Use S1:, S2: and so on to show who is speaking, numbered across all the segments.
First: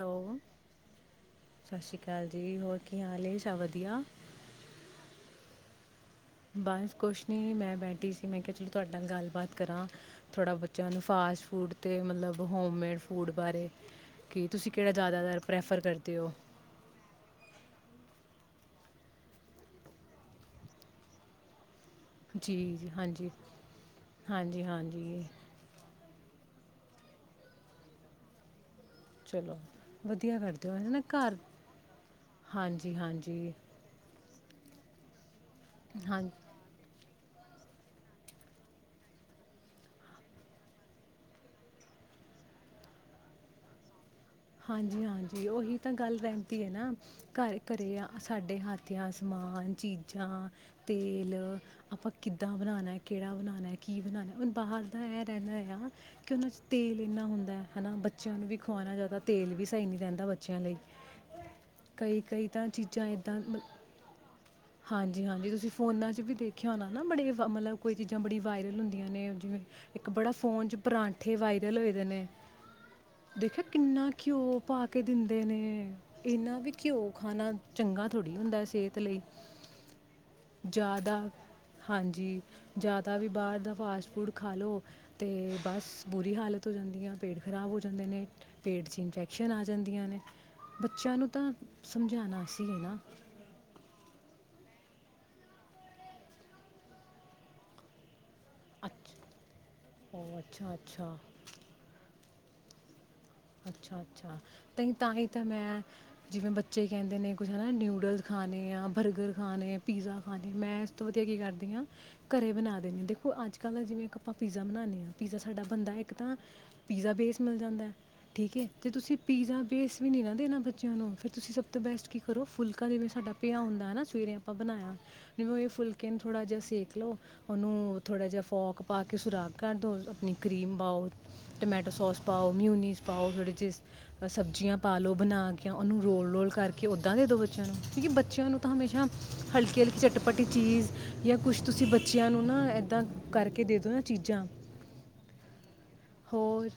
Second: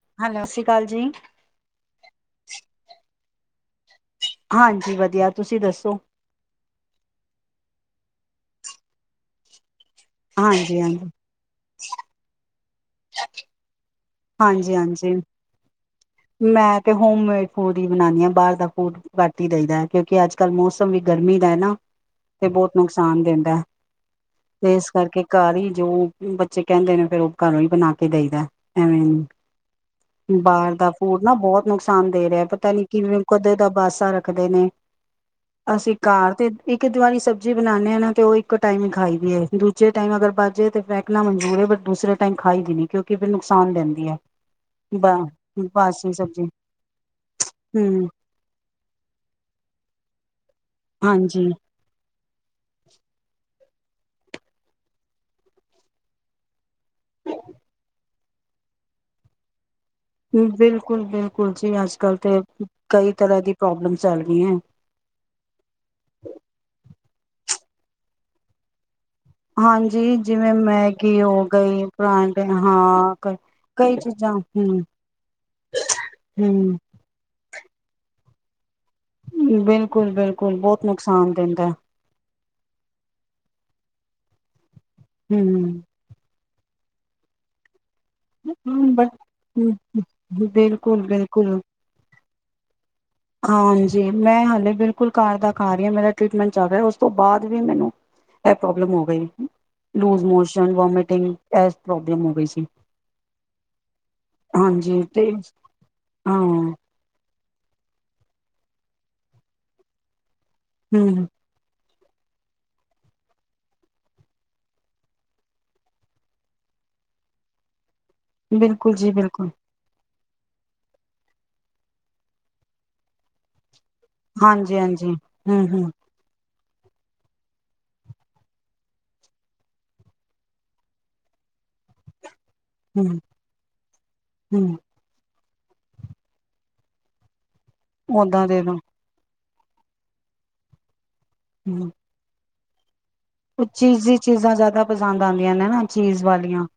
S1: Hello
S2: ਸਤਿ ਸ਼੍ਰੀ ਅਕਾਲ ਜੀ
S1: ਸਤਿ ਸ਼੍ਰੀ ਅਕਾਲ ਜੀ ਹੋਰ ਕੀ ਹਾਲ ਸਭ ਵਧੀਆ
S2: ਹਾਂਜੀ ਵਧੀਆ ਤੁਸੀਂ ਦੱਸੋ
S1: ਬਸ ਕੁਛ ਨੀ ਮੈਂ ਬੈਠੀ ਸੀ ਮੈਂ ਕਿਹਾ ਚਲੋ ਤੁਹਾਡੇ ਨਾਲ ਗੱਲਬਾਤ ਕਰਾਂ ਥੋੜ੍ਹਾ
S2: ਹਾਂਜੀ
S1: ਬੱਚਿਆਂ
S2: ਹਾਂਜੀ
S1: ਨੂੰ ਫਾਸਟ ਫੂਡ 'ਤੇ ਮਤਲਬ ਹੋਮ ਮੇਡ ਫੂਡ ਬਾਰੇ ਕਿ ਤੁਸੀਂ
S2: ਹਾਂਜੀ
S1: ਕਿਹੜਾ
S2: ਹਾਂਜੀ
S1: ਜ਼ਿਆਦਾਤਰ ਪ੍ਰੈਫਰ ਕਰਦੇ ਹੋ
S2: ਮੈਂ ਤੇ ਹੋਮ ਮੇਡ ਫੂਡ ਹੀ ਬ ਬਾਹਰ ਦਾ ਫੂਡ ਘੱਟ ਹੀ ਰਹਿੰਦਾ ਹੈ ਕਿਉਂਕਿ ਅੱਜ ਕੱਲ੍ਹ ਮੌਸਮ ਵੀ ਗਰਮੀ ਦਾ ਹੈ ਨਾ ਤੇ
S1: ਜੀ
S2: ਬਹੁਤ
S1: ਜੀ
S2: ਨੁਕਸਾਨ
S1: ਹਾਂਜੀ
S2: ਦਿੰਦਾ ਹੈ
S1: ਹਾਂਜੀ
S2: ਤੇ ਇਸ
S1: ਹਾਂਜੀ
S2: ਕਰਕੇ ਘਰ ਹੀ ਜੋ ਬੱਚੇ ਕਹਿੰਦੇ ਨੇ ਫੇਰ ਉਹ ਘਰੋਂ ਹੀ ਬਣਾ ਕੇ ਦੇਈ ਦਾ
S1: ਚਲੋ
S2: ਐਵੇਂ
S1: ਵਧੀਆ ਕਰਦੇ
S2: ਬਾਹਰ
S1: ਹੋ ਹੈ
S2: ਦਾ ਫੂਡ ਨਾ
S1: ਘਰ
S2: ਬਹੁਤ ਨੁਕਸਾਨ ਦੇ ਰਿਹਾ ਪਤਾ ਨੀ
S1: ਹਾਂਜੀ
S2: ਕਿਵੇਂ
S1: ਹਾਂਜੀ
S2: ਕਦੇ ਦਾ ਬਾਸਾ ਰੱਖ ਦੇ ਨੇ ਅਸੀਂ
S1: ਹਾਂ
S2: ਘਰ ਤੇ ਇੱਕ ਦੀਵਾਰੀ ਸਬਜ਼ੀ ਬਣਾਉਂਦੇ ਆ ਨਾ ਤੇ ਉਹ ਇੱਕ ਟਾਈਮ ਹੀ ਖਾਈ ਦੀ ਏ ਦੂਜੇ ਟਾਈਮ ਅਗਰ ਬਜੇ ਤੇ ਫਹਿਕਣਾ ਮਨਜੂਰ ਹੈ ਬਟ ਦੂਸਰੇ ਟਾਈਮ ਖਾਈ ਵੀ ਨੀ ਕਿਉਂਕਿ ਮੈਨੂੰ ਨਕਸਾਨ ਦਿੰਦੀ ਹੈ
S1: ਹਾਂਜੀ ਹਾਂਜੀ ਉਹੀ ਤਾਂ
S2: ਬਾਸੀ
S1: ਗੱਲ
S2: ਸਬਜ਼ੀ
S1: ਰਹਿੰਦੀ ਹੈ ਨਾ ਘਰ ਘਰੇ
S2: ਹਮ
S1: ਸਾਡੇ ਹਾਥੀਆਂ ਸਮਾਨ ਚੀਜ਼ਾਂ ਤੇਲ
S2: ਹਾਂਜੀ
S1: ਆਪਾਂ ਕਿੱਦਾਂ ਬਣਾਉਣਾ ਕਿਹੜਾ ਬਣਾਉਣਾ ਕੀ ਬਣਾਉਣਾ ਹੁਣ ਬਾਹਰ ਦਾ ਇਹ ਰਹਿੰਦਾ ਆ ਕਿ ਉਹਨਾਂ 'ਚ ਤੇਲ ਇੰਨਾ ਹੁੰਦਾ ਹੈ ਨਾ ਬੱਚਿਆਂ ਨੂੰ ਵੀ ਖਵਾਉਣਾ ਜ਼ਿਆਦਾ ਤੇਲ ਵੀ ਸਹੀ ਨਹੀਂ ਰਹਿੰਦਾ ਬੱਚਿਆਂ ਲਈ
S2: ਬਿਲਕੁਲ ਬਿਲਕੁਲ ਜੀ ਅੱਜ ਕੱਲ
S1: ਕਈ
S2: ਤੇ
S1: ਕਈ ਤਾਂ ਚੀਜ਼ਾਂ
S2: ਕਈ
S1: ਇੱਦਾਂ
S2: ਤਰ੍ਹਾਂ ਦੀ
S1: ਮ
S2: ਪ੍ਰੋਬਲਮ ਚੱਲ ਰਹੀ ਹੈ
S1: ਹਾਂਜੀ ਹਾਂਜੀ ਤੁਸੀਂ ਫੋਨਾਂ 'ਚ ਵੀ ਦੇਖਿਆ ਹੋ ਨਾ ਨਾ ਬੜੇ ਮਤਲਬ ਕੋ ਚੀਜ਼ਾਂ ਬੜ ਵਾਇਰਲ ਹੁੰਦੀਆਂ ਨੇ ਜਿਵੇਂ ਇੱਕ
S2: ਹਾਂਜੀ
S1: ਬੜਾ
S2: ਜਿਵੇਂ
S1: ਫੋਨ 'ਚ
S2: ਮੈਗੀ
S1: ਪਰਾਂਠੇ
S2: ਹੋ
S1: ਵਾਇਰਲ
S2: ਗਈ
S1: ਹੋਏ ਦੇ ਨੇ
S2: ਪਰਾਂਠੇ ਹਾਂ ਕਈ
S1: ਦੇਖਿਆ
S2: ਕਈ
S1: ਕਿੰਨਾ
S2: ਚੀਜ਼ਾਂ
S1: ਘਿਓ
S2: ਹਮ
S1: ਪਾ ਕੇ ਦਿੰਦੇ ਨੇ ਇਹਨਾਂ ਵੀ
S2: ਹਮ
S1: ਘਿਓ ਖਾਣਾ ਚੰਗਾ ਥੋੜ੍ਹੀ ਹੁੰਦਾ ਸਿਹਤ ਲਈ
S2: ਬਿਲਕੁਲ- ਬਿਲਕੁਲ, ਬਹੁਤ
S1: ਜ਼ਿਆਦਾ
S2: ਨੁਕਸਾਨ ਦਿੰਦੈ।
S1: ਹਾਂਜੀ ਜ਼ਿਆਦਾ ਵੀ ਬਾਹਰ ਦਾ ਫਾਸਟ ਫੂਡ ਖਾ ਲਓ ਤੇ
S2: ਹਮ
S1: ਬਸ, ਬੁਰੀ ਹਾਲਤ। ਜਾਂਦੀ ਹੈ, ਪੇਟ ਖਰਾਬ ਹੋ ਜਾਂਦਾ ਦੇ ਨੇ, ਪੇਟ
S2: ਬਟ
S1: ਚਿੰ [unintelligible] ਆ ਜਾਂਦੀਆਂ ਨੇ,
S2: ਬਿਲਕੁਲ
S1: ਬੱਚਿਆਂ ਨੂੰ ਤਾਂ
S2: ਬਿਲਕੁਲ
S1: ਸਮਝਾਣਾ ਅਸੀਂ ਹੈ ਨਾ।
S2: ਹਾਂਜੀ, ਮੈਂ ਹਾਲੇ ਬਿਲਕੁਲ ਘਰ ਦਾ ਖਾ ਰਹੀ ਹਾਂ ਮੇਰਾ ਟੀਟਮੈਂਟ ਚੱਲ ਰਿਹਾ, ਉਸ ਤੋਂ ਬਾਅਦ ਵੀ ਮੈਨੂੰ ਇਹ ਪ੍ਰੋਬਲਮ ਹੋ
S1: ਅੱਛਾ
S2: ਗਈ ਲੂਜ
S1: ਓ
S2: ਮੋਸ਼ਨ,
S1: ਅੱਛਾ ਅੱਛਾ
S2: ਵੋਮਟਿੰਗ, ਇਹ ਪ੍ਰੋਬਲਮ ਹੋ ਗਈ ਸੀ। [unintelligible]
S1: ਅੱਛਾ-ਅੱਛਾ, ਤੇ ਤਾਂਹੀ ਤੇ ਮੈਂ,
S2: ਹਾਂ
S1: ਜਿਵੇਂ ਬੱਚੇ ਕਹਿੰਦੇ ਨੇ ਕੁਛ ਹੈ ਨਾ ਨਿਊਡਲਸ ਖਾਣੇ ਆ, ਬਰਗਰ ਖਾਣੇ, ਪੀਜ਼ਾ ਹਾਂਜੀ, ਮੈਂ ਇਸ ਤੋਂ ਵਧੀਆ
S2: ਹਮ
S1: ਕੀ ਕਰਦੀ ਹਾਂ ਘਰੇ ਬਣਾ ਦੇਂਦਾ, ਦੇਖੋ ਅੱਜ ਕੱਲ ਜਿਵੇਂ ਆਪਾਂ ਪੀਜ਼ਾ ਬਣਾਦੇ ਆ, ਪੀਜ਼ਾ ਸਾਡਾ ਬੰਦਾ, ਇੱਕ ਤਾਂ ਪੀਜ਼ਾ ਬੇਸ ਮਿਲ ਜਾਂਦਾ। ਠੀਕ ਏ ਜੇ
S2: ਬਿਲਕੁਲ ਜੀ
S1: ਤੁਸੀਂ
S2: ਬਿਲਕੁਲ
S1: ਪੀਜ਼ਾ ਬੇਸ ਨਹੀਂ ਨਾ ਦੇਣਾ ਬੱਚਿਆਂ ਨੂੰ ਫੇਰ ਤੁਸੀਂ ਸਭ ਤੋਂ ਬੈਸਟ ਕੀ ਕਰੋ ਫੁਲਕਾ ਜਿਵੇਂ ਸਾਡਾ ਪਿਆ ਹੁੰਦਾ ਨਾ ਸਵੇਰੇ ਆਪਾਂ
S2: ਹਾਂਜੀ
S1: ਬਣਾਇਆ,
S2: ਹਾਂਜੀ ਹਮ
S1: ਜਿਵੇਂ
S2: ਹਮ
S1: ਫੁਲਕੇ ਨੂੰ ਥੋੜ੍ਹਾ ਜਿਹਾ ਸੇਕ ਦੇਖ ਲੋ, ਉਹਨੂੰ ਥੋੜਾ ਜਿਹਾ ਫੋਕ ਪਾ ਕੇ ਸੁਰਾਗ ਕਰ ਦੋ, ਆਪਣੀ ਕਰੀਮ ਪਾਓ, ਟਮੈਟੋ ਸੋਸ ਪਾਓ, ਨਿੰ
S2: ਹਮ
S1: ਪਾਓ
S2: ਹਮ
S1: ਸਬਜ਼ੀਆਂ ਪਾ ਲਓ ਬਣਾ ਕੇ ਉਹਨੂੰ ਰੋਲ-ਰੋਲ ਕਰਕੇ ਓਦਾਂ ਦੇ ਦੋ ਬੱਚ ਬੱਚਿਆਂ ਨੂੰ, ਕਿਉਂਕਿ
S2: ਓਦਾਂ
S1: ਬੱਚਿਆਂ ਨੂੰ
S2: ਦੇ
S1: ਤਾਂ
S2: ਦੋ
S1: ਹਮੇਸ਼ਾ ਹਲਕੀ ਹਲਕੀ ਚਟਪੱਟੀ ਚੀਜ਼ ਯਾ ਕੁਛ ਤੁਸੀਂ ਬੱਚਿਆਂ ਨੂੰ ਨਾ ਇਦਾਂ
S2: ਚੀਜ਼ੀ ਚੀਜ਼ਾਂ ਜ਼ਿਆਦਾ ਪਸੰਦ ਆਦੀਆਂ ਨੇ ਨਾ, ਚੀਜ਼ ਵਾਲੀਆਂ
S1: ਹੋਰ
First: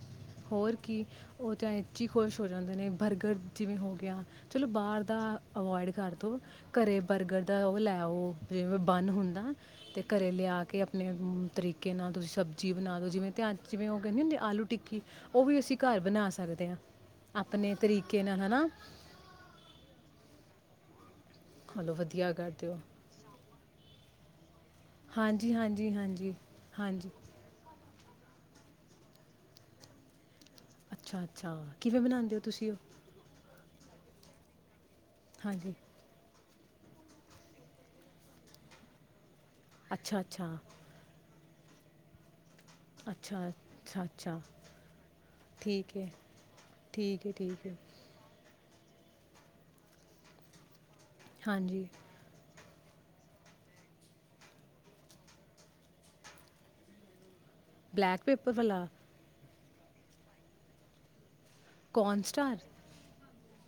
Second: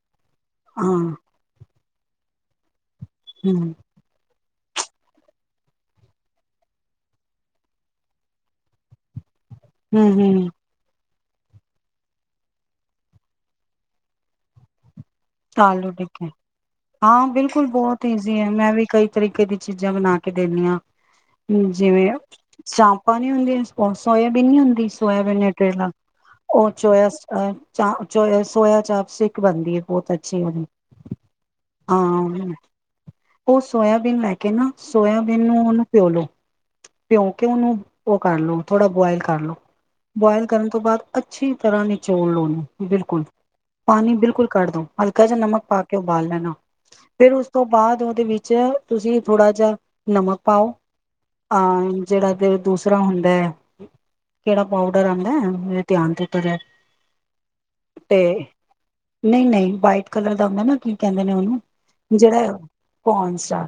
S1: ਹੋਰ
S2: ਹਾਂ।
S1: ਕੀ ਉਹ ਤਾਂ ਇਹ 'ਚ ਹੀ ਖੁਸ਼ ਹੋ ਜਾਂਦੇ ਨੇ, ਬਰਗਰ
S2: ਹਮ
S1: ਜਿਵੇਂ ਹੋ ਗਿਆ। ਚਲੋ ਬਾਹਰ ਦਾ ਅਵੋਇਡ ਕਰਦੋ ਘਰੇ ਬਰਗਰ ਦਾ ਉਹ ਲੈਓ, ਜਿਵੇਂ ਬੰਨ ਹੁੰਦਾ। ਤੇ
S2: ਹਮ
S1: ਘਰੇ
S2: ਹਮ
S1: ਲਿਆ ਕੇ ਆਪਣੇ ਤਰੀਕੇ ਨਾਲ ਤੁਸੀਂ ਸਬਜ਼ੀ ਬਣਾ ਦਿਉ, ਜਿਵੇਂ ਧਿਆਨ ਚ, ਜਿਵੇਂ ਔ ਕਹਿੰਦੇ ਨੀ ਹੁੰਦੇ ਆਲੂ ਟਿੱਕੀ। ਉਹ ਵੀ ਅਸੀਂ
S2: ਆਲੂ
S1: ਘਰ ਬਣਾ ਸਕਦੇ
S2: ਹਾਂ ਬਿਲਕੁਲ
S1: ਆਪਣੇ
S2: ਬਹੁਤ
S1: ਤਰੀਕੇ
S2: ਈਜ਼ੀ
S1: ਨਾਲ
S2: ਹੈ,
S1: ਨਾ
S2: ਮੈਂ ਵੀ ਕਈ ਤਰੀਕੇ ਦੀ ਚੀਜ਼ਾਂ ਬਣਾ ਕੇ ਦਿੰਨੀ ਹਾਂ। ਹੂੰ,
S1: ਚਲੋ
S2: ਜਿਵੇਂ
S1: ਵਧੀਆ ਕਰਦੇ ਹੋ
S2: ਚਾਂਪਾਂ ਨਹੀਂ ਹੁੰਦੀਆਂ, ਸਪੋਂ ਸੋਇਆ ਨਹੀਂ ਹੁੰਦਾ। ਸੋਆਬਿਨ
S1: ਹਾਂਜੀ ਹਾਂਜੀ
S2: [unintelligible]
S1: ਹਾਂਜੀ
S2: ਉਹ ਚੋ
S1: ਹਾਂਜੀ
S2: ਚ ਸੋਇਆ ਚਾਪ ਸਟਿਕ ਬਣਦੀ ਹੈ ਬਹੁਤ ਅੱ
S1: ਅੱਛਾ-ਅੱਛਾ, ਕਿਵੇਂ ਬਣਾਦੇ ਹੋ ਤੁਸੀਂ?
S2: ਉਹ ਸੋਇਆਬੀਨ ਲੈ ਕੇ ਨਾ, ਸੋਇਬੀਨ ਨੂੰ
S1: ਹਾਂਜੀ
S2: ਔਨੁੰ ਪਿਓ ਲੋ। ਭਿਉਂ ਕੇ ਉਹਨੂੰ ਉਹ ਕਰ ਲੋ ਥੋੜਾ ਬੋਆਇਲ ਕਰ ਲੋ।
S1: ਅੱਛਾ
S2: ਬੁਆਇਲ
S1: ਅੱਛਾ
S2: ਕਰਨ ਤੋਂ ਬਾਅਦ ਅੱਛੀ ਤਰ੍ਹਾਂ ਨਿਚੋੜ ਲੋ ਓ ਨੂੰ। ਬਿਲਕੁਲ
S1: ਅੱਛਾ ਅੱਛਾ
S2: ਪਾਣੀ
S1: ਅੱਛਾ
S2: ਬਿਲਕੁਲ ਕੱਢ ਦਉ ਜਾਂ ਨਮਕ ਪਾ
S1: ਠੀਕ
S2: ਕੇ
S1: ਹੈ
S2: ਉਬਾਲ ਲੈਣਾ
S1: ਠੀਕ ਹੈ
S2: ਫੇਰ ਉਸ
S1: ਠੀਕ
S2: ਤੋਂ
S1: ਹੈ
S2: ਬਾਅਦ ਉਹਦੇ ਵਿੱਚ ਥੋੜਾ ਜਿਹਾ ਨਮਕ ਪਾਓ। ਹਾਂ
S1: ਹਾਂਜੀ
S2: ਜਿਹੜਾ ਦੇ ਦੂਸਰਾ ਹੁੰਦਾ ਹੈ ਕਿਹੜਾ ਪਾਊਡਰ ਆਦਾ ਇਹ ਧਿਆਨ ਤੇਤਰ ਤੇ
S1: ਬਲੈਕ ਪੇਪਰ ਵਾਲਾ
S2: ਨਹੀਂ ਨਹੀਂ ਵਾਈਟ ਕਲਰ ਦਾ ਹੁੰਦਾ ਨਾ ਕੀ ਕਹਿੰਦੇ ਨੇ ਉਹਨੂੰ
S1: ਕੌਰਨ
S2: ਜਿਹੜਾ ਆ
S1: ਸਟਾਰ
S2: ਕੌਣਜ ਦਾ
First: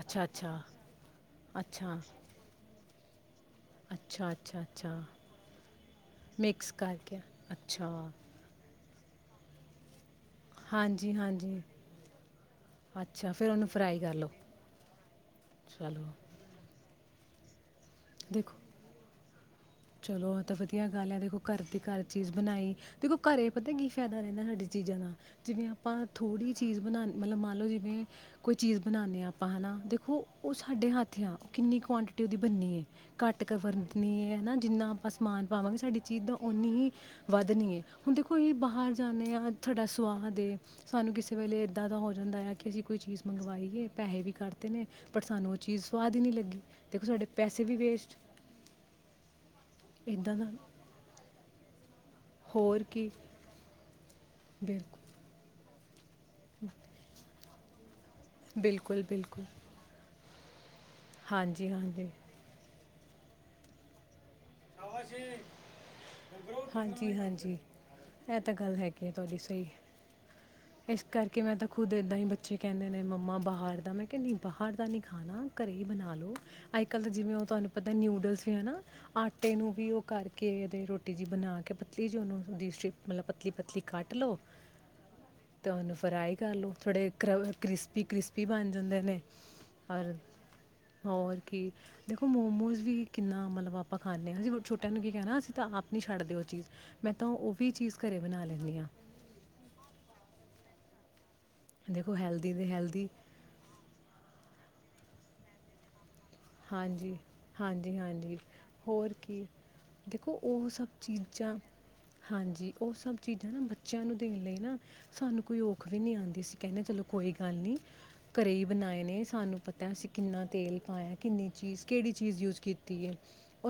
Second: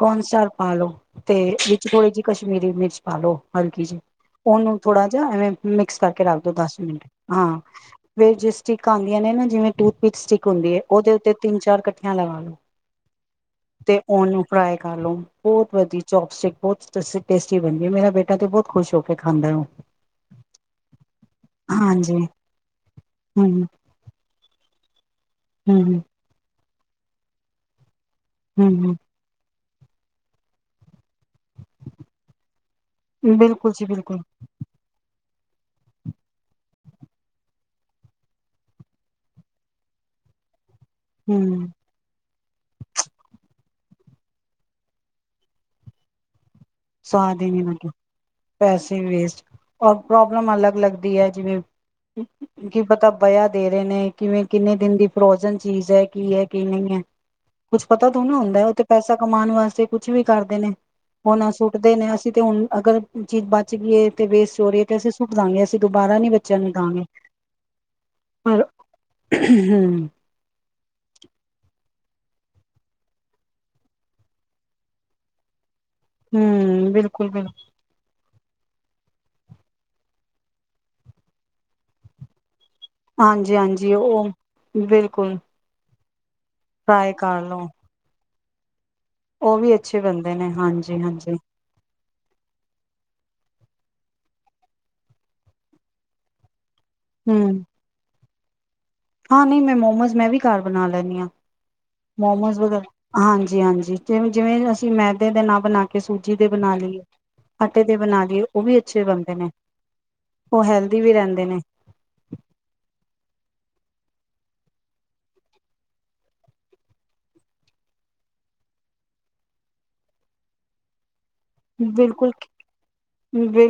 S1: ਅੱਛਾ ਅੱਛਾ
S2: ਪਾ ਲੋ ਤੇ ਵਿੱਚ
S1: ਅੱਛਾ
S2: ਥੋੜੀ ਜਿਹੀ ਕਸ਼ਮੀਰੀ ਮਿਰਚ ਪਾ ਲੋ। ਹਲਕੀ ਜਿਹੀ
S1: ਅੱਛਾ ਅੱਛਾ
S2: ਉਹਨੂੰ
S1: ਅੱਛਾ
S2: ਥੋੜ੍ਹਾ ਜਿਹਾ ਐਵੇਂ ਮਿਕਸ ਕਰਕੇ ਰੱਖ ਦਿਉ
S1: ਮਿਕਸ
S2: ਦਸ ਮਿੰਟ
S1: ਕਰਕੇ
S2: ਹਾਂ
S1: ਅੱਛਾ
S2: ਫਿਰ ਜਿਸ ਸਟਿਕ ਆਦੀਆਂ ਨੇ ਨਾ ਜਿਵੇਂ ਟੂਥਪਿਕ ਸਟਿਕ ਹੁੰਦੀ ਹੈ ਉਹਦੇ
S1: ਹਾਂਜੀ
S2: ਉੱਤੇ ਤਿੰਨ
S1: ਹਾਂਜੀ
S2: ਚਾਰ ਕੱਠੀਆਂ ਲਗਾ ਲੋ
S1: ਅੱਛਾ ਫਿਰ ਉਹਨੂੰ ਫਰਾਈ
S2: ਤੇ
S1: ਕਰ ਲਓ
S2: ਉਹਨੂੰ ਫਰਾਈ ਕਰ ਲੋ ਬਹੁਤ ਵਧੀਆ
S1: ਚਲੋ
S2: ਚੋਪਸਟਿਕ ਬਹੁਤ ਟੇਸਟੀ ਮੇਰਾ ਬੇਟਾ ਤੇ
S1: ਦੇਖੋ
S2: ਬਹੁਤ ਖੁਸ਼ ਹੋ ਕੇ ਖਾਂਦਾ ਹੁਣ
S1: ਚਲੋ ਐ ਤਾਂ ਵਧੀਆ ਗੱਲ ਐ ਦੇਖੋ ਘਰ ਦੀ ਘਰ ਚੀਜ਼ ਬਣਾਈ, ਦੇਖੋ
S2: ਹੂੰ
S1: ਘਰੇ ਪਤਾ ਕੀ ਫਾਇਦਾ ਰਹਿੰਦਾ ਚੀਜ਼ਾਂ ਦਾ। ਜਿਵੇਂ
S2: ਹੂੰ
S1: ਆਪਾਂ ਥੋੜੀ ਚੀਜ਼ ਬਣਾਨੇ ਮਤਲਬ ਮਲ ਲੋ ਜਿਵੇਂ ਕੋਈ ਚੀਜ਼
S2: ਹੂੰ
S1: ਬਣਾਦੇ ਆ ਆਪਾਂ ਹਨਾ। ਦੇਖੋ ਉਹ ਸਾਡੇ ਹੱਥ ਤੇ ਕਿੰਨੀ ਕੁਆਂਟਿਟੀ ਦੀ ਬੰਨੀ ਐ
S2: ਹੂੰ
S1: ਘੱਟ ਗ
S2: ਬਿਲਕੁਲ ਜੀ ਬਿਲਕੁਲ
S1: ਵਰਤਨੀ ਐ ਹਨਾ। ਆਪਾਂ ਸਮਾਨ ਪਾਵਾਂਗੇ ਸਾਡੀ ਚੀਜ਼ ਦਾ ਓਨੀ ਹੀ ਵੱਧਣੀ ਏ ਹੁਣ ਦੇਖੋ ਅਹੀ ਬਾਹਰ ਜਾਂਦੇ ਹਾਂ ਤੁਹਾਡਾ ਸੁਵਾਦ ਹੈ। ਸਾਨੂੰ ਕਿਸੇ ਵੇਲੇ
S2: ਹੂੰ
S1: ਏਦਾਂ ਦਾ ਹੋ ਜਾਂਦਾ ਆ ਕਿ ਅਸੀਂ ਕੋਈ ਚੀਜ਼ ਮੰਗਵਾਈਏ ਪੈਸੇ ਵੀ ਕੱਟਦੇ ਨੇ ਪਰ ਸਾਨੂੰ ਉਹ ਚੀਜ਼ ਸਆਦ ਹੀ ਨਹੀਂ ਲੱਗੀ। ਦੇਖੋ ਸਾਡੇ
S2: ਸਵਾਦ ਹੀ ਨੀ
S1: ਪੈਸੇ ਵੀ
S2: ਲਗਿਆ,
S1: ਵੇਸਟ
S2: ਪੈਸੇ ਵੇਸਟ
S1: ਇਦਾਂ
S2: ਪ੍ਰੋਬਲਮ
S1: ਦਾ
S2: ਅਲੱਗ ਲੱਗਦੀ ਹੈ ਜਿਵੇਂ ਕੀ ਪਤਾ ਬਆ ਦੇ ਰਹੇ ਨੇ ਕਿਵੇਂ ਕਿੰਨੇ ਦਿਨ ਦੀ
S1: ਬਿਲਕੁਲ
S2: ਪ੍ਰੋਜਨ ਚੀਜ਼ ਹੈ ਕੀ ਹੈ ਕੀ ਨਹੀਂ ਹੈ ਕੁਛ ਪਤਾ ਤਾਂ ਓਨੂ ਹੁੰਦਾ ਹੈ ਉੱਥੇ
S1: ਬਿਲਕੁਲ
S2: ਪੈਸਾ
S1: ਬਿਲਕੁਲ
S2: ਕਮਾ ਵਾਸਤੇ ਕੁੱਛ ਵੀ ਕਰਦੇ ਨੇ ਹੁਣ ਸ
S1: ਹਾਂਜੀ
S2: ਦੇ
S1: ਹਾਂਜੀ
S2: ਨੇ ਅਸੀਂ ਤੇ ਹੁਣ ਅਗਰ ਚੀਜ਼ ਬਚੇਗੀ ਤੇ ਵੇਸਟ ਹੋ ਰਹੀ ਹੈ ਤੇ ਅਸੀਂ ਸੁੱਕ ਦਵਾਂਗੇ ਅਸੀਂ ਦੁਬਾਰਾ ਨੀ ਬੱਚਿਆਂ ਨੂੰ ਦਵਗੇ
S1: ਹਾਂਜੀ ਹਾਂਜੀ ਇਹ ਤਾਂ
S2: ਪਰ
S1: ਗੱਲ ਹੈਗੀ ਹੈ ਤੁਹਾਡੀ ਸਹੀ
S2: ਹਮ
S1: ਇਸ ਕਰਕੇ ਮੈਂ ਤਾਂ ਖੁਦ ਇੱਦਾਂ ਹੀ ਬੱਚੇ ਕਹਿੰਦੇ ਨੇ ਮੰਮਾ ਬਾਹਰ ਦਾ ਮੈਂ ਕਹਿੰਦੀ ਬਾਹਰ ਦਾ ਨਹੀਂ ਖਾਣਾ ਘਰੇ ਹੀ ਬਣਾ ਲੋੋ ਅਜ
S2: ਹੂੰ
S1: ਕੱਲ੍ਹ ਤਾਂ
S2: ਬਿਲਕੁਲ
S1: ਜਿਵੇਂ ਉਹ
S2: ਬਿਲਕੁਲ
S1: ਤੁਹਾਨੂੰ ਪਤਾ ਨਿੂਡਲ ਹਨਾ ਅੱਠ ਪਤੇ ਨੂੰ ਵੀ ਉਹ ਕਰਕੇ ਇਹਦੇ ਰੋਟੀ ਜਿਹੀ ਬਣਾ ਕੇ ਪਤਲੀ ਜੀ ਉਹਨੂੰ ਦੀ ਮਤਲਬ ਪਤਲੀ
S2: ਹਾਂਜੀ
S1: ਪਤਲੀ
S2: ਹਾਂਜੀ
S1: ਕਾਟ
S2: ਉਹ
S1: ਲੋਓ
S2: ਬਿਲਕੁਲ
S1: ਤੇ ਉਹਨੂੰ ਫਰਾਈ ਕਰ ਲ ਥੋੜੇ
S2: ਟਰਾਈ ਕਰ ਲਓ
S1: ਕ੍ਰਿਸਪੀ ਕ੍ਰਿਸਪੀ ਵੀ ਬੰ
S2: ਉਹ ਵੀ ਅੱਛੇ ਬੰਦੇ ਨੇ ਹਾਂਜੀ ਹਾਂਜੀ
S1: ਹੋਰ ਕੀ ਦੇਖੋ ਮੋਮੋਸ ਵੀ ਕਿੰਨਾ ਮਤਲਬ ਆਪਾਂ ਖਾਂਦੇ ਹਾਂਸੀਂ ਛੋਟਿਆਂ ਨੂੰ ਕੀ ਕਹਿਣਾ ਅਸੀਂ ਆਪ ਨਹੀਂ ਛੱਡਦੇ ਉਹ ਚੀਜ਼ ਮੈਂ ਤਾਂ ਉਹ
S2: ਹੂੰ
S1: ਵੀ ਚੀਜ਼ ਕਰਰੇ ਬਣਾ ਲੈਂਦੀ ਹਾਂ
S2: ਹਾਂ ਨਹੀਂ ਮੈਂ ਮੋਮੋਸ ਮੈਂ ਵੀ ਘਰ ਬਣਾ ਲੈਂਦੀ ਹਾਂ
S1: ਦੇਖੋ ਹੈਲਦੀ
S2: ਮੋਮੋਸ
S1: ਦੇ
S2: ਵਗੈਰਾ
S1: ਹੈਲਦੀ
S2: ਹਾਂਜੀ ਹਾਂਜੀ ਜ ਜਿਵੇਂ ਮੈਦੇ ਦੇ ਨਾਲ ਬਣਾ ਕੇ ਸੂਟ
S1: ਹਾਂਜੀ ਹਾਂਜੀ ਹਾਂਜੀ
S2: ਲਈਏ ਉਹ ਵੀ ਅੱਛੇ
S1: ਹੋਰ
S2: ਬਣਦੇ
S1: ਕੀ
S2: ਨੇ
S1: ਦੇਖੋ ਉਹ ਸਭ
S2: ਹੈਲਦੀ ਵੀ ਰਹਿੰਦੇ
S1: ਚੀਜ਼ਾਂ
S2: ਨੇ
S1: ਹਾਂਜੀ ਉਹ ਸਭ ਚੀਜ਼ਾਂ ਨਾ ਬੱਚਿਆਂ ਨੂੰ ਦੇਣ ਲਈ ਨਾ ਸਾਨੂੰ ਕੋਈ ਔਖ ਵੀ ਨਹੀਂੀ ਆਉਂਦੀ ਅਸੀਂ ਕਹਿੰਦੇ ਚਲੋ ਕੋਈ ਗੱਲ ਨਹੀਂੀ ਘਰੇ ਹੀ ਬਣਾਏ ਨੇ ਸਾਨੂੰ ਪਤਾ ਅਸੀਂ ਕਿੰਨਾ ਤੇਲ ਪਾਇਆ ਕਿੰਨੀ ਚੀਜ਼ ਕਿਹੜੀ
S2: ਬਿਲਕੁਲ
S1: ਚੀਜ਼ ਯੂਜ ਕੀਤੀ ਹੈ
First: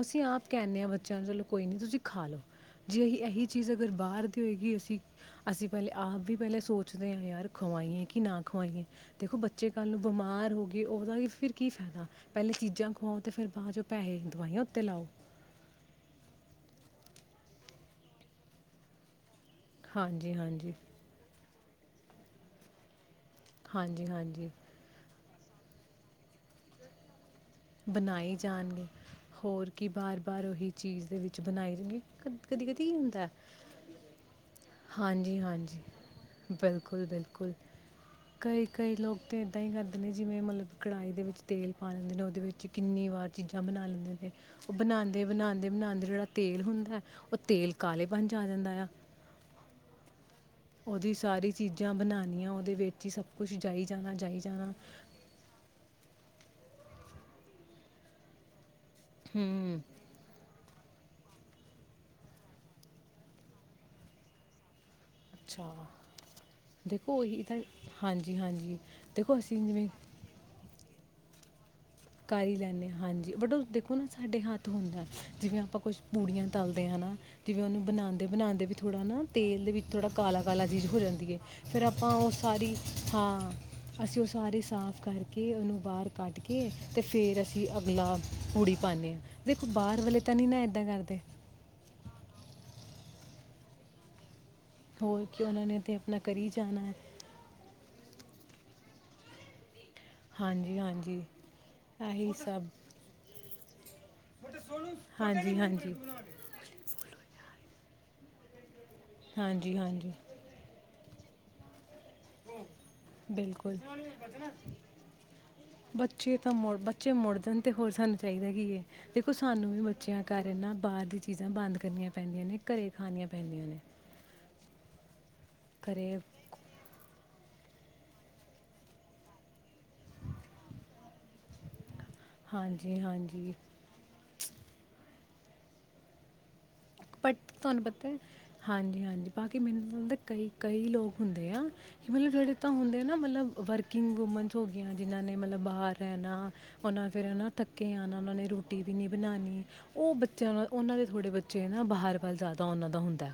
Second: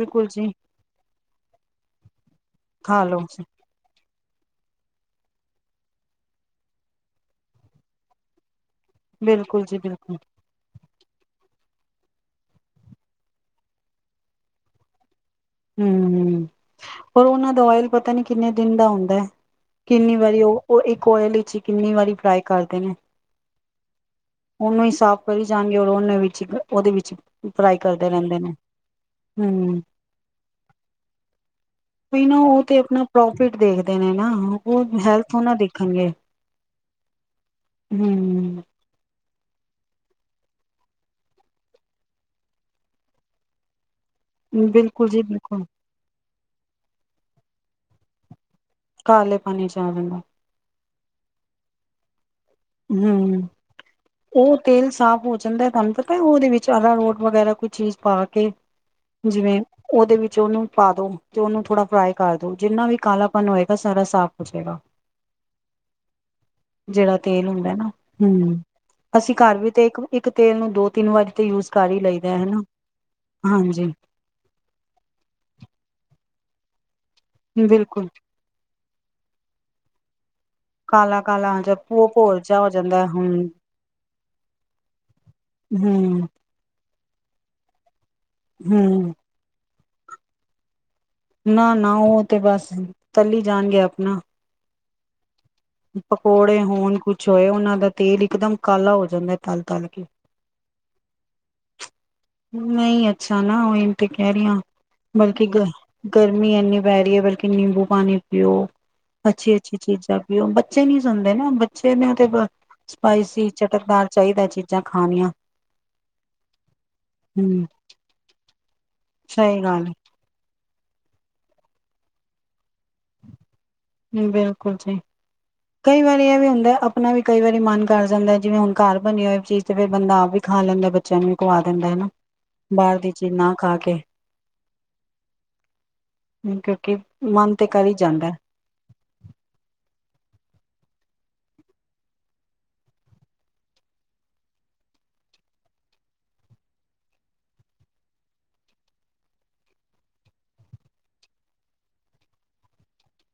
S1: ਅਸੀਂ ਆਪ
S2: ਜੀ
S1: ਕਹਿੰਦੇ ਹਾਂ ਬੱਚਿਆਂ ਨੂੰ ਚਲੋ ਕੋਈ ਨੀ ਤੁਸੀਂ ਖਾ ਲਓ ਜੇ
S2: ਖਾ
S1: ਅਸੀਂ
S2: ਲਓ
S1: ਇਹੀ ਚੀਜ਼ ਅਗਰ ਬਾਹਰ ਦੀ ਹੋਏਗੀ ਅਸੀ ਠੀ ਅਸੀਂ ਪਹਿਲੇ ਆਪ ਵੀ ਪਹਿਲੇ ਸੋਚਦੇ ਹਾਂ ਯਾਰ ਖਵਾਈਏ ਕਿ ਨਾ ਖਵਾਈਏ ਦੇਖੋ
S2: ਬਿਲਕੁਲ
S1: ਬੱਚੇ
S2: ਜੀ
S1: ਕੱਲ ਨੂੰ
S2: ਬਿਲਕੁਲ
S1: ਬਿਮਾਰ ਹੋ ਗਏ ਉਹਦਾ ਫਿਰ ਕੀ ਫਾਇਦਾ ਪਹਿਲੇ ਚੀਜ਼ਾਂ ਖਵਾਓ ਤੇ ਫੇਿਰ ਬਾਅਦ ਚ ਪੈਸੇ ਦਵਾਈਆਂ ਉੱਤੇ ਲਾਓ
S2: ਹਮ ਹ ਪਰ ਉਹਨਾਂ ਦਾ ਆਇਲ ਪਤਾ ਨੀ ਕਿੰਨੇ ਦਿਨ ਦਾ ਹੁੰਦਾ ਹੈ ਕਿੰਨੀ
S1: ਹਾਂਜੀ
S2: ਵਾਰੀ
S1: ਹਾਂਜੀ
S2: ਉਹ ਇੱਕ ਆਇਲ ਚ ਕਿੰਨੀ ਵਾਰੀ ਫਰਾਈ ਕਰਦੇ ਨੇ ਉਹਨੂੰ ਹੀ ਸਾਫ਼
S1: [inaudible]
S2: ਕਰੀ ਜਾਣਗੇ ਔਰ ਉਹਨੇ ਵਿੱਚ ਉਹਦੇ ਵਿੱਚ ਫਰਾਈ ਕਰਦੇ ਰਹਿੰਦੇ ਨੇ ਹਮ ਵੀ ਨਾ ਉਹ ਤੇ ਆਪਣਾ
S1: [inaudible]
S2: ਪ੍ਰੋਫਿਟ ਦੇਖਦੇ ਨੇ ਨਾ ਉਹ ਹੈਲਥ ਉਹ ਨਾ ਦੇਖਣਗੇ ਹੂੰ
S1: [inaudible] ਲੋਕ ਤਾਂ ਇੱਦਾਂ ਹੀ ਕਰਦੇ ਨੇ ਜਿਵੇਂ ਮਤਲਬ ਕਿ ਕੜਾਹੀ ਦੇ ਵਿੱਚ ਤੇਲ ਪਾ ਲੈਂਦੇ ਨੇ ਉਹਦੇ ਵਿੱਚ ਕਿੰਨੀ ਵਾਰ ਚੀਜ਼ਾਂ ਬਣਾ ਲੈਂਦੇ ਨੇ
S2: ਬਿਲਕੁਲ ਜੀ ਬਿਲਕੁਲ
S1: [unintelligible] ਤੇਲ ਹੁੰਦਾ ਹੈ ਉਹ ਤੇਲ ਕਾਲੇਪਣ ਚ ਆ ਜਾਂਦਾ ਆ
S2: ਕਾਲੇ ਪਾਣੀ ਚ ਆ ਜਾਂਦਾ
S1: ਉਹਦੀ ਸਾਰੀ ਚੀਜ਼ਾਂ [unintelligible] ਵਿੱਚ ਹੀ ਸਭ
S2: ਹਮ
S1: ਕੁਝ ਜਾਈ ਜਾਣਾ ਜਾਈ
S2: ਉਹ
S1: ਜਾਣਾ
S2: ਤੇਲ ਸਾਫ਼ ਹੋ ਜਾਂਦਾ ਹੈ ਤੁਵਾਨ ਪਤਾ ਉਹਦੇ ਵਿੱਚ ਅਰਾਰੋਡ ਵਗੈਰਾ ਕੋਈ ਚੀਜ਼ ਪਾ ਕੇ ਜਿਵੇਂ
S1: ਹੂੰ
S2: ਉਹਦੇ ਵਿੱਚ ਉਹਨੂੰ ਪਾ ਦੋ ਤੇ ਉਹਨੂੰ ਥੋੜ੍ਹਾ ਫਰਾਈ ਕਰ ਦੋ ਜਿੰਨਾ ਵੀ ਕਾਲਾਪਨ ਹੋਏਗਾ ਸਾਰਾ ਸਾਫ਼ ਹੋਜੇਗਾ
S1: [inaudible] ਹਾਂਜੀ
S2: [unintelligible]
S1: ਹਾਂਜੀ
S2: ਅਸੀਂ
S1: ਦੇਖੋ
S2: ਘਰ ਵੀ ਤੇ
S1: ਜਿਵੇਂ
S2: ਇੱਕ ਇੱਕ ਤੇਲ ਦੋ ਤਿੰਨ ਵਾਰੀੇ ਤੇ ਯੂਜ ਕਰ ਹੀ ਲਈਦਾ ਹਨਾ ਹਾਂਜੀ
S1: [inaudible] [unintelligible]
S2: ਬਿਲਕੁਲ
S1: [unintelligible] [inaudible] [inaudible] [inaudible] [inaudible]
S2: ਕਾਲਾ ਕਾਲਾ ਜਾਂ ਭੋ ਭੋਰ ਜਾ ਹੋ ਜਾਂਦਾ ਹੂੰ ਹੂੰ ਹੂੰ,
S1: ਬਾਹਰ ਵੇਲੇ ਤਾਂ ਨੀ ਨਾ ਏਦਾਂ ਕਰਦੇ
S2: ਨਾ ਨਾ ਉਹ ਤੇ ਬਸ ਤੱਲੀ ਜਾਣਗੇ ਆਪਣਾ
S1: [inaudible] ਤਾਂ ਆਪਣਾ ਕਰੀ
S2: ਪਕੌੜੇ
S1: ਜਾਣਾ ਹੈ
S2: ਹੋਣ ਕੁਛ ਹੋਏ ਉਹਨਾਂ ਦਾ ਤੇਲ ਇਕਦਮ ਕਾਲਾ ਹੋ ਜਾਂਦਾ ਤਲ ਨਹੀਂ
S1: [inaudible]
S2: [unintelligible] ਤੇ ਕਹਿ ਰਹੀ ਹਾਂ ਬਲਕਿ
S1: ਹਾਂਜੀ ਹਾਂਜੀ
S2: ਗਰਮੀ ਇੰਨੀ ਪੈ ਰਹੀ ਹੈ ਬਲਕਿ ਨਿੰਬੂ ਪਾਣੀ ਪੀਓ ਅੱਛੀ ਅੱਛੀ
S1: ਹਾਂਜੀ ਹਾਂਜੀ
S2: ਚੀਜ਼ਾਂ ਬੱਚੇ ਨੀ ਸੁਣਦੇ ਨਾ ਬੱਚੇ ਨੇ ਤੇ ਸਪਾਈਸੀ
S1: ਬਿਲਕੁਲ
S2: ਚਟਕਦਾਰ ਚਾਹੀਦਾ ਚੀਜ਼ਾਂ ਖਾਣੀਆਂ
S1: ਬੱਚੇ ਤਾਂ ਮੁੜ ਬੱਚੇ ਮੁੜ ਜਾਣ
S2: ਹੂੰ
S1: ਤੇ ਹੋਰ ਸਾਨੂੰ ਚਾਹੀਦਾ ਕੀ ਹੈ ਦੇਖੋ
S2: ਸਹੀ
S1: ਸਾਨੂੰ ਵੀ
S2: ਗੱਲ
S1: ਬੱਚਿਆਂ ਕਰ ਇਹ ਨਾ ਬਾਹਰ ਦੀ ਚੀਜ਼ਾਂ ਬੰਦ ਕਰਨੀਆਂ ਪੈਂਦੀਆਂ ਨੇ ਘਰੇ ਖਾਣੀਆਂ ਪੈਂਦੀਆਂ ਨੇ
S2: ਬਿਲਕੁਲ ਜੀ ਕਈ
S1: ਘਰੇ
S2: ਵਾਰੀ ਇਹ ਵੀ ਹੁੰਦਾ ਆਪਣਾ ਵੀ ਕਈ ਵਾਰੀ ਮਨ ਕਰ ਜਾਂਦਾ ਹੈ ਜਿਵੇਂ ਹੁਣ ਘਰ ਬਣੀ ਹੋਏ ਚੀਜ਼ ਤੇ ਫਿਰ ਬੰਦਾ ਆਪ ਵੀ ਖਾ ਲੈਂਦਾ ਬੱਚਿਆਂ ਨੂੰ ਵੀ ਖਵਾ ਦਿੰਦਾ ਹਨਾ ਬਾਹਰ
S1: ਹਾਂਜੀ
S2: ਦੀ ਚੀਜ਼
S1: ਹਾਂਜੀ
S2: ਨਾ ਖਾ ਕੇ ਠੀਕ
S1: ਬਟ ਤੁਹਾਨੂੰ ਪਤਾ ਹੈ ਹਾਂਜੀ ਹਾਂਜੀ ਬਾਕੀ ਮੈਨੂੰ ਲੱਗਦਾ ਕਈ ਕਈ ਲੋਕ ਹੁੰਦੇ ਆ ਕਿ ਮਤਲਬ ਜਿਹੜੇ ਤਾਂ ਹੁੰਦੇ ਆ ਨਾ ਮਤਲਬ ਵਰਕਿੰਗ ਵੂਮਨਸ ਹੋ ਗਈਆਂ ਜਿਹਨਾਂ ਨੇ ਮਤਲਬ ਬਾਹਰ ਰਹਿਣਾ ਉਹ ਫਿਰ ਨਾ ਧੱਕੇ ਆਉਣਾ ਉਹਨਾਂ ਨੇ ਰੋਟੀ ਵੀ ਨਹੀਂੀ ਬਣਾਉਣੀ ਉਹ ਬੱਚਿਆਂ ਨਾਲ ਉਹਨਾਂ ਦੇ ਥੋੜ੍ਹੇ ਬੇ ਜੇ ਨਾ ਬਾਹਰ ਵੱਲ ਜ਼ਿਆਦਾ ਉਹਨਾਂ ਦਾ ਹੁੰਦਾ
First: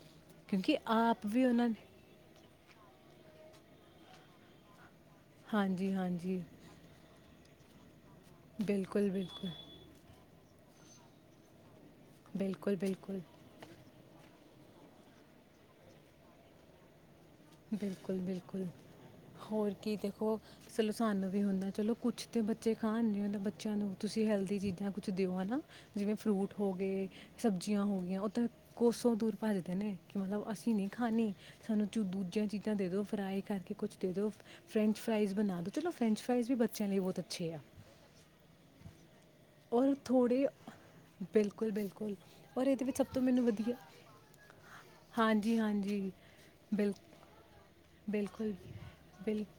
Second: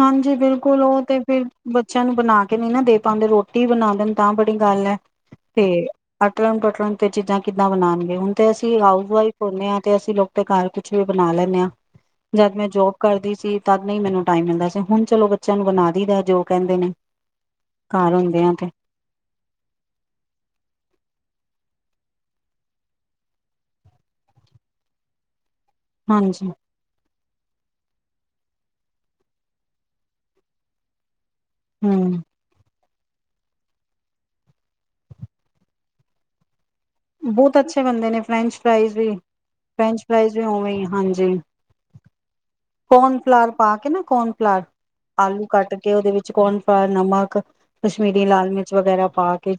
S2: ਹਾਂਜੀ
S1: ਕਿਉਂਕਿ
S2: ਬਿਲਕੁਲ ਉਹ ਤੇ
S1: ਆਪ
S2: ਫਿਰ
S1: ਵੀ ਉਹਨਾਂ ਨੇ
S2: ਬੱਚਿਆਂ ਨੂੰ ਬਣਾ ਕੇ ਨਹੀਂ ਨਾ ਦੇ ਪਾਂਦੇ ਰੋਟੀ ਰੋਟੀ ਬਣਾ ਦੇਣ ਤਾਂ ਬੜੀ ਗੱਲ ਹੈ ਤੇ
S1: ਹਾਂਜੀ ਹਾਂਜੀ
S2: ਅਟਲਣ ਟਟਲਣ ਤੇ ਚੀਜ਼ਾਂ ਕਿੱਦਾਂ ਬਨਾਣਗੇ ਹੁਣ ਤੇ ਅਸੀਂ ਹਾਊਸ
S1: ਬਿਲਕੁਲ
S2: ਵਾਈਫ
S1: ਬਿਲਕੁਲ
S2: ਹੁਣੇ ਆ ਤੇ ਅਸੀਂ ਲੋਕ ਤੇ ਘਰ ਕੁਛ ਵੀ ਬਣਾ ਲੈਣੇ ਆ
S1: ਬਿਲਕੁਲ
S2: ਜਦ ਮੈਂ
S1: ਬਿਲਕੁਲ
S2: ਜੋਬ ਕਰਦੀ ਸੀ ਤਦ ਨਹੀਂ ਮੈਨੂੰ ਟਾਈਮ ਮਿਲਦਾ ਸੀ ਹੁਣ ਚਲੋ ਬੱਚਿਆਂ ਨੂੰ ਬਣਾ ਦਈਦਾ ਜੋ ਕਹਿੰਦੇ ਨੇ ਘਰ
S1: ਬਿਲਕੁਲ
S2: ਹੁੰਦੇ ਆ
S1: ਬਿਲਕੁਲ
S2: ਤੇ
S1: ਹੋਰ ਕੀ ਦੇਖੋ ਸਲੁਸਾਨ ਵੀ ਹੁੰਦਾ ਚਲੋ ਕੁਛ ਤਾਂ ਬੱਚੇ ਖਾਣ ਨਹੀਂ ਹੁੰ ਤਾਂ ਬੱਚਿਆਂ ਨੂੰ ਤੁਸੀਂ ਹੈਲਦੀ ਚੀਜ਼ਾਂ ਕੁਛ ਦਿਓ ਹੈ ਨਾ ਜਿਵੇਂ
S2: ਹਾਂਜੀ
S1: ਫਰੂਟ ਹੋ ਗਏ ਸਬਜ਼ੀਆਂ ਹੋ ਗਈਆਂ ਉਹ ਤਾਂ ਕੋਸੋਂ ਦੂਰ ਭੱਜਦੇ ਨੇ ਕਿ ਮਤਲਬ ਅਸੀਂ ਨਹੀਂ ਖਾਣੀ ਸਾਨੂੰ
S2: ਹਮ
S1: [unintelligible] ਚੀਜ਼ਾਂ ਦੇ ਦੋ ਫਰਾਈ ਕਰਕੇ ਕੁਛ ਦੇ ਦੋ ਫਰੈਂਚ ਫਰਾਈਜ਼ ਬਣਾ ਦੋ ਚਲੋ ਫਰੈਂਚ ਫਰਾਈਜ਼ ਵੀ ਬੱਚਿਆਂ ਲਈ
S2: ਬਹੁਤ
S1: ਆ
S2: ਅੱਛੇ ਬੰਦੇ ਨੇ ਫਰੈਂਚ ਫਰਾਈਜ਼ ਵੀ
S1: ਔਰ
S2: ਫਰੈਂਚ ਫਰਾਈਜ਼ ਵੀ
S1: ਥੋੜ੍ਹੇ
S2: ਉਵੇਂ ਹਾਂਜੀ
S1: ਬਿਲਕੁਲ ਬਿਲਕੁਲ ਔਰ ਇਹਦੇ ਵਿੱਚ ਸਭ ਤੋਂ ਮੈਨੂੰ
S2: ਕੋਨਫਲਾਰ
S1: ਵਧੀਆ
S2: ਪਾ ਕੇ ਨਾ ਕੋਨਫਲਾਰ ਆਲੂ
S1: ਹਾਂਜੀ
S2: ਕੱਟ ਕੇ ਉਹਦੇ
S1: ਹਾਂਜੀ
S2: ਵਿੱਚ ਕੋਰਨਫਲਰ
S1: ਬਿਲ
S2: ਨਮਕ ਕਸ਼ਮੀਰੀ ਲਾਲ
S1: ਬਿਲਕੁਲ
S2: ਮਿਰਚ ਵਗੈਰਾ ਪਾ
S1: ਬਿਲ
S2: ਕੇ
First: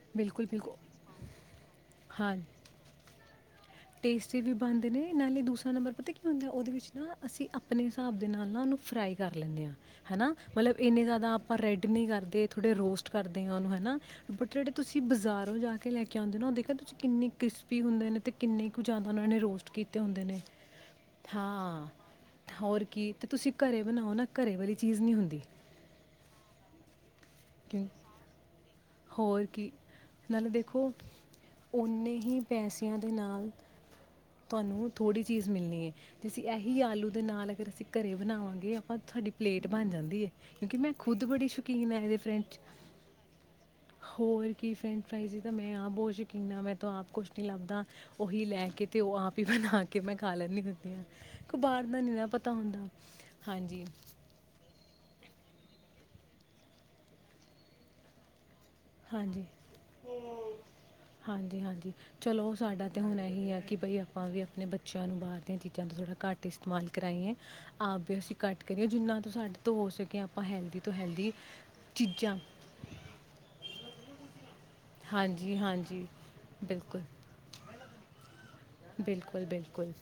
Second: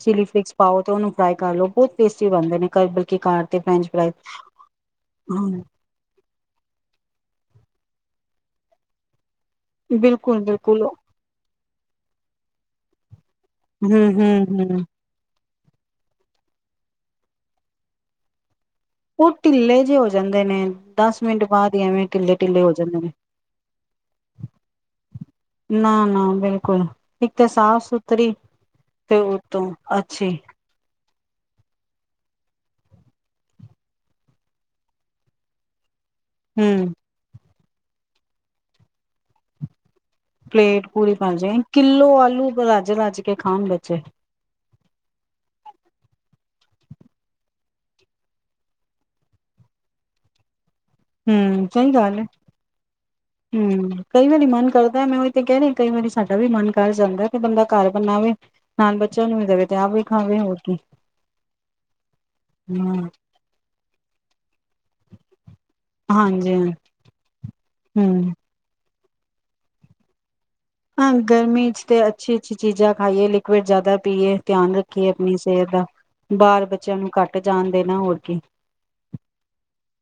S2: ਚਿਲੀ
S1: ਬਿਲਕੁਲ
S2: ਫਲਿਕਸ
S1: ਬਿਲਕੁਲ
S2: ਪਾਓ ਤੇ ਉਹਨੂੰ ਫਰਾ ਬਹੁਤ ਟੇਸਟੀ
S1: ਹਾਂ
S2: ਬਣਦੇ ਨੇ ਬਲਕਿ ਘਰ
S1: ਟੇਸਟੀ ਵੀ ਬਣਦੇ ਨੇ ਨਾਲੇ ਦੂਸਰਾ
S2: ਹਾਂ
S1: ਨੰਬਰ ਪਤਾ ਕੀ ਹੁੰਦਾ ਉਹਦੇ ਵਿੱਚ ਨਾ ਅਸੀਂ ਆਪਣੇ ਹਿਸਾਬ ਦੇ ਨਾਲ ਨਾ ਉਹਨੂੰ ਫਰਾਈ ਕਰ ਲੈਂਦੇ ਹਾਂ ਹਨਾ
S2: ਬਿਲਕੁਲ
S1: ਮਤਲਬ
S2: ਬਿਲਕੁਲ
S1: ਇੰਨੇ ਜ਼ਿਆਦਾ ਆਪਾਂ ਰੈੱਡ ਨੀ ਕਰਦੇ ਥੋੜੇ ਰੋਸਟ ਕਰਦੇ ਆ ਉਹਨੂੰ
S2: ਹੂੰ
S1: ਹਨਾਟ
S2: ਹੂੰ
S1: ਜਿਹੜੇ
S2: ਹੂੰ
S1: ਤੁਸੀਂ ਬਾਜ਼ਾਰ ਜਾ ਕੇ ਲੈ ਕੇ ਆਉਂਦੇ ਨਾ ਦੇਖ ਤੁਸੀਂ ਕਿੰਨੇ ਕ੍ਰਿਸਪੀ ਹੁੰਦੇ ਨੇ ਤੇ ਕਿੰਨੇ ਕੁ ਜਾਂਦਾ ਉਹਨਾਂ
S2: ਉਹ
S1: ਨੇ ਰੋਸਟ
S2: ਢਿੱਲੇ ਜੇ
S1: ਕੀਤੇ
S2: ਹੋ
S1: ਹੁੰਦੇ ਨੇ
S2: ਜਾਂਦੇ ਦਸ ਮਿੰਟ ਬਾਅਦ ਹੀ
S1: ਹਾਂ
S2: ਐਵੇਂ ਢਿੱਲੇ ਢਿੱਲੇ ਹੋ
S1: ਹੋਰ
S2: ਜਾਂਦੇ ਨੇ
S1: ਕੀ ਤੇ ਤੁਸੀਂ ਘਰੇ ਬਣਾਓ ਨਾ ਘਰੇ ਵਾਲੀ ਚੀਜ਼ ਨਹੀਂ ਹੁੰਦੀ
S2: ਨਾ ਨਾ ਬਿਲਕੁਲ ਇੱਕ ਤਾਂ ਸਾਫ਼
S1: ਕਿਉਂ
S2: ਸੁਥਰੀ ਤੇ
S1: ਹੋਰ
S2: ਉਹਤੋਂ
S1: ਕੀ
S2: ਅੱਛੇ
S1: ਨਾਲੇ ਦੇਖੋ ਓਨੇ ਹੀ ਪੈਸਿਆਂ ਦੇ ਨਾਲ ਤੁਹਾਨੂੰ ਥੋੜ੍ਹੀ ਚੀਜ਼ ਮਿਲਣੀ ਜਸੀਂ ਇਹੀ
S2: ਹੂੰ
S1: ਆਲੂ ਦੇ ਨਾਲ ਫਿਰ ਅਸੀਂ ਘਰ ਬਣਾਵਾਂਗੇ ਆਪਾਂ ਤੁਹਾਡੀ ਪਲੇਟ ਬਣ ਜਾਂਦੀ ਹੈ ਕਿਉਂਕਿ
S2: ਪਲੇਟ
S1: ਮੈਂ
S2: ਪੂਰੀ
S1: ਖੁਦ
S2: ਪਾ
S1: ਬੜੀ
S2: ਜਾ
S1: ਸ਼ੌਕੀਨ ਹੈ
S2: ਕਿੱਲੋ
S1: ਇਹਦੇ
S2: ਆਲੂ
S1: ਫਰੈਂਚ
S2: ਰਾਜੇ ਰੱਜ ਕੇ ਖਾਣ ਬੱਚੇ
S1: ਕਿ ਫਰੈਂਚ ਫਰਾਈਜ਼ ਸੀ ਤਾਂ ਮੈਂ ਆਪ ਬਹੁਤ ਸ਼ੌਕੀਨ ਹਾਂ ਮੈਂ ਤਾਂ ਆਪ ਕੁਛ ਨਹੀਂ ਲੱਭਦਾ ਉਹੀ ਲੈ ਕੇ ਤੇ ਉਹ ਆਪ ਹੀ ਬਣਾ ਕੇ ਮੈਂ ਖਾ ਲੈਂਦੀ ਹ ਕੋਈ
S2: ਹੂੰ
S1: ਬਾਹਰ
S2: ਸਹੀ
S1: ਦਾ
S2: ਗੱਲ
S1: ਨੀ
S2: ਏ।
S1: ਪਤਾ ਹੁੰਦਾ ਹਾਂਜੀ
S2: ਹੂੰ ਕਈ ਵਾਰੀ ਮਨ ਕਰਦਾ ਮੈਂ ਉਹੀ ਤੇ ਕਹਿ ਰਹੀ ਕਈ ਵਾਰੀ ਸਾਡਾ ਵੀ ਮਨ ਕਰ ਜਾਂਦਾ ਕਿ ਬੰਦਾ ਘਰ ਬਨਾਵੇ
S1: ਹਾਂਜੀ ਹਾਂਜੀ ਹਾਂਜੀ ਚਲੋ ਸਾਡਾ ਤਾਂ
S2: ਹੂੰ,
S1: ਹੁਣ ਇਹੀ ਆ ਕਿ ਬਾਈ ਆਪਾਂ ਵੀ ਆਪਣੇ ਬੱਚਿਆਂ ਨੂੰ ਬਾਹਰ ਦੀਆਂ ਚੀਜ਼ਾਂ ਦਾ ਥੋੜ੍ਹਾ ਘੱਟ
S2: ਹਾਂਜੀ ਹਾਂ,
S1: ਇਸਤੇਮਾਲ ਕਰਾਈਏ ਆਪ ਦੇ
S2: ਹੂੰ।
S1: ਅਸੀ ਕਟ ਕੇ ਜਿੰਨਾ ਤ ਸਾਡੇ ਤੋਂ ਹੋ ਸਕੇ ਆਪਾਂ ਹੈਲਦੀ ਤੋਂ
S2: ਹਾਂ
S1: ਹੈਲਦੀ
S2: ਗਰਮੀ ਚ ਤੇ ਅੱਛੀ
S1: ਚੀਜ਼ਾਂ
S2: ਅੱਛੀ ਚੀਜ਼ਾਂ ਖਾਈਏ ਲਿਕੁਡ ਜ਼ਿਆਦਾ ਪੀਏ ਧਿਆਨ ਰੱਖੀਏ ਆਪਣੀ
S1: ਹਾਂਜੀ
S2: ਸਿਹਤ ਦਾ
S1: ਹਾਂਜੀ
S2: ਬਾਹਰ ਬੱਚਿਆਂ
S1: ਬਿਲਕੁਲ
S2: ਨੂੰ ਘੱਟ ਜਾਣ ਦੇ ਨਾ ਹੋਰ ਕੀ
S1: ਬਿਲਕੁਲ ਬਿਲਕੁਲ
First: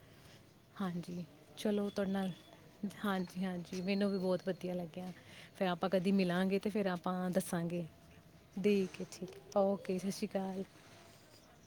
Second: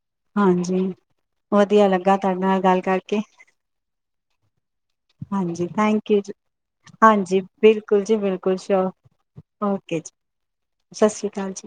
S1: ਹਾਂਜੀ
S2: ਵਧੀਆ
S1: ਚਲੋ ਤੁਹਾਡੇ
S2: ਲੱਗਾ
S1: ਨਾਲ
S2: ਗੱਲ ਕਰਕੇ
S1: ਹਾਂਜੀ ਹਾਂਜੀ ਮੈਨੂੰ ਵੀ ਬਹੁਤ ਵਧੀਆ ਲੱਗਿਆ ਫਿਰ
S2: ਹਾਂਜੀ
S1: ਆਪਾਂ
S2: ਥੈਂਕ
S1: ਕਦੀ
S2: ਯੂ ਜੀ
S1: ਮਿਲਾਂਗੇ ਤਾਂ ਫਿਰ ਆਪਾਂ
S2: ਹਾਂਜੀ
S1: ਦੱਸਾਂਗੇ
S2: ਬਿਲਕੁਲ ਜੀ ਬਿਲਕੁਲ ਸ਼ੋਰ
S1: ਦੇਠੀਕ ਹੈ ਠੀਕ ਓਕੇ ਸਤਿ ਸ਼੍ਰੀ ਅਕਾਲ
S2: ਸਤਿ ਸ਼੍ਰੀ ਅਕਾਲ ਜੀ।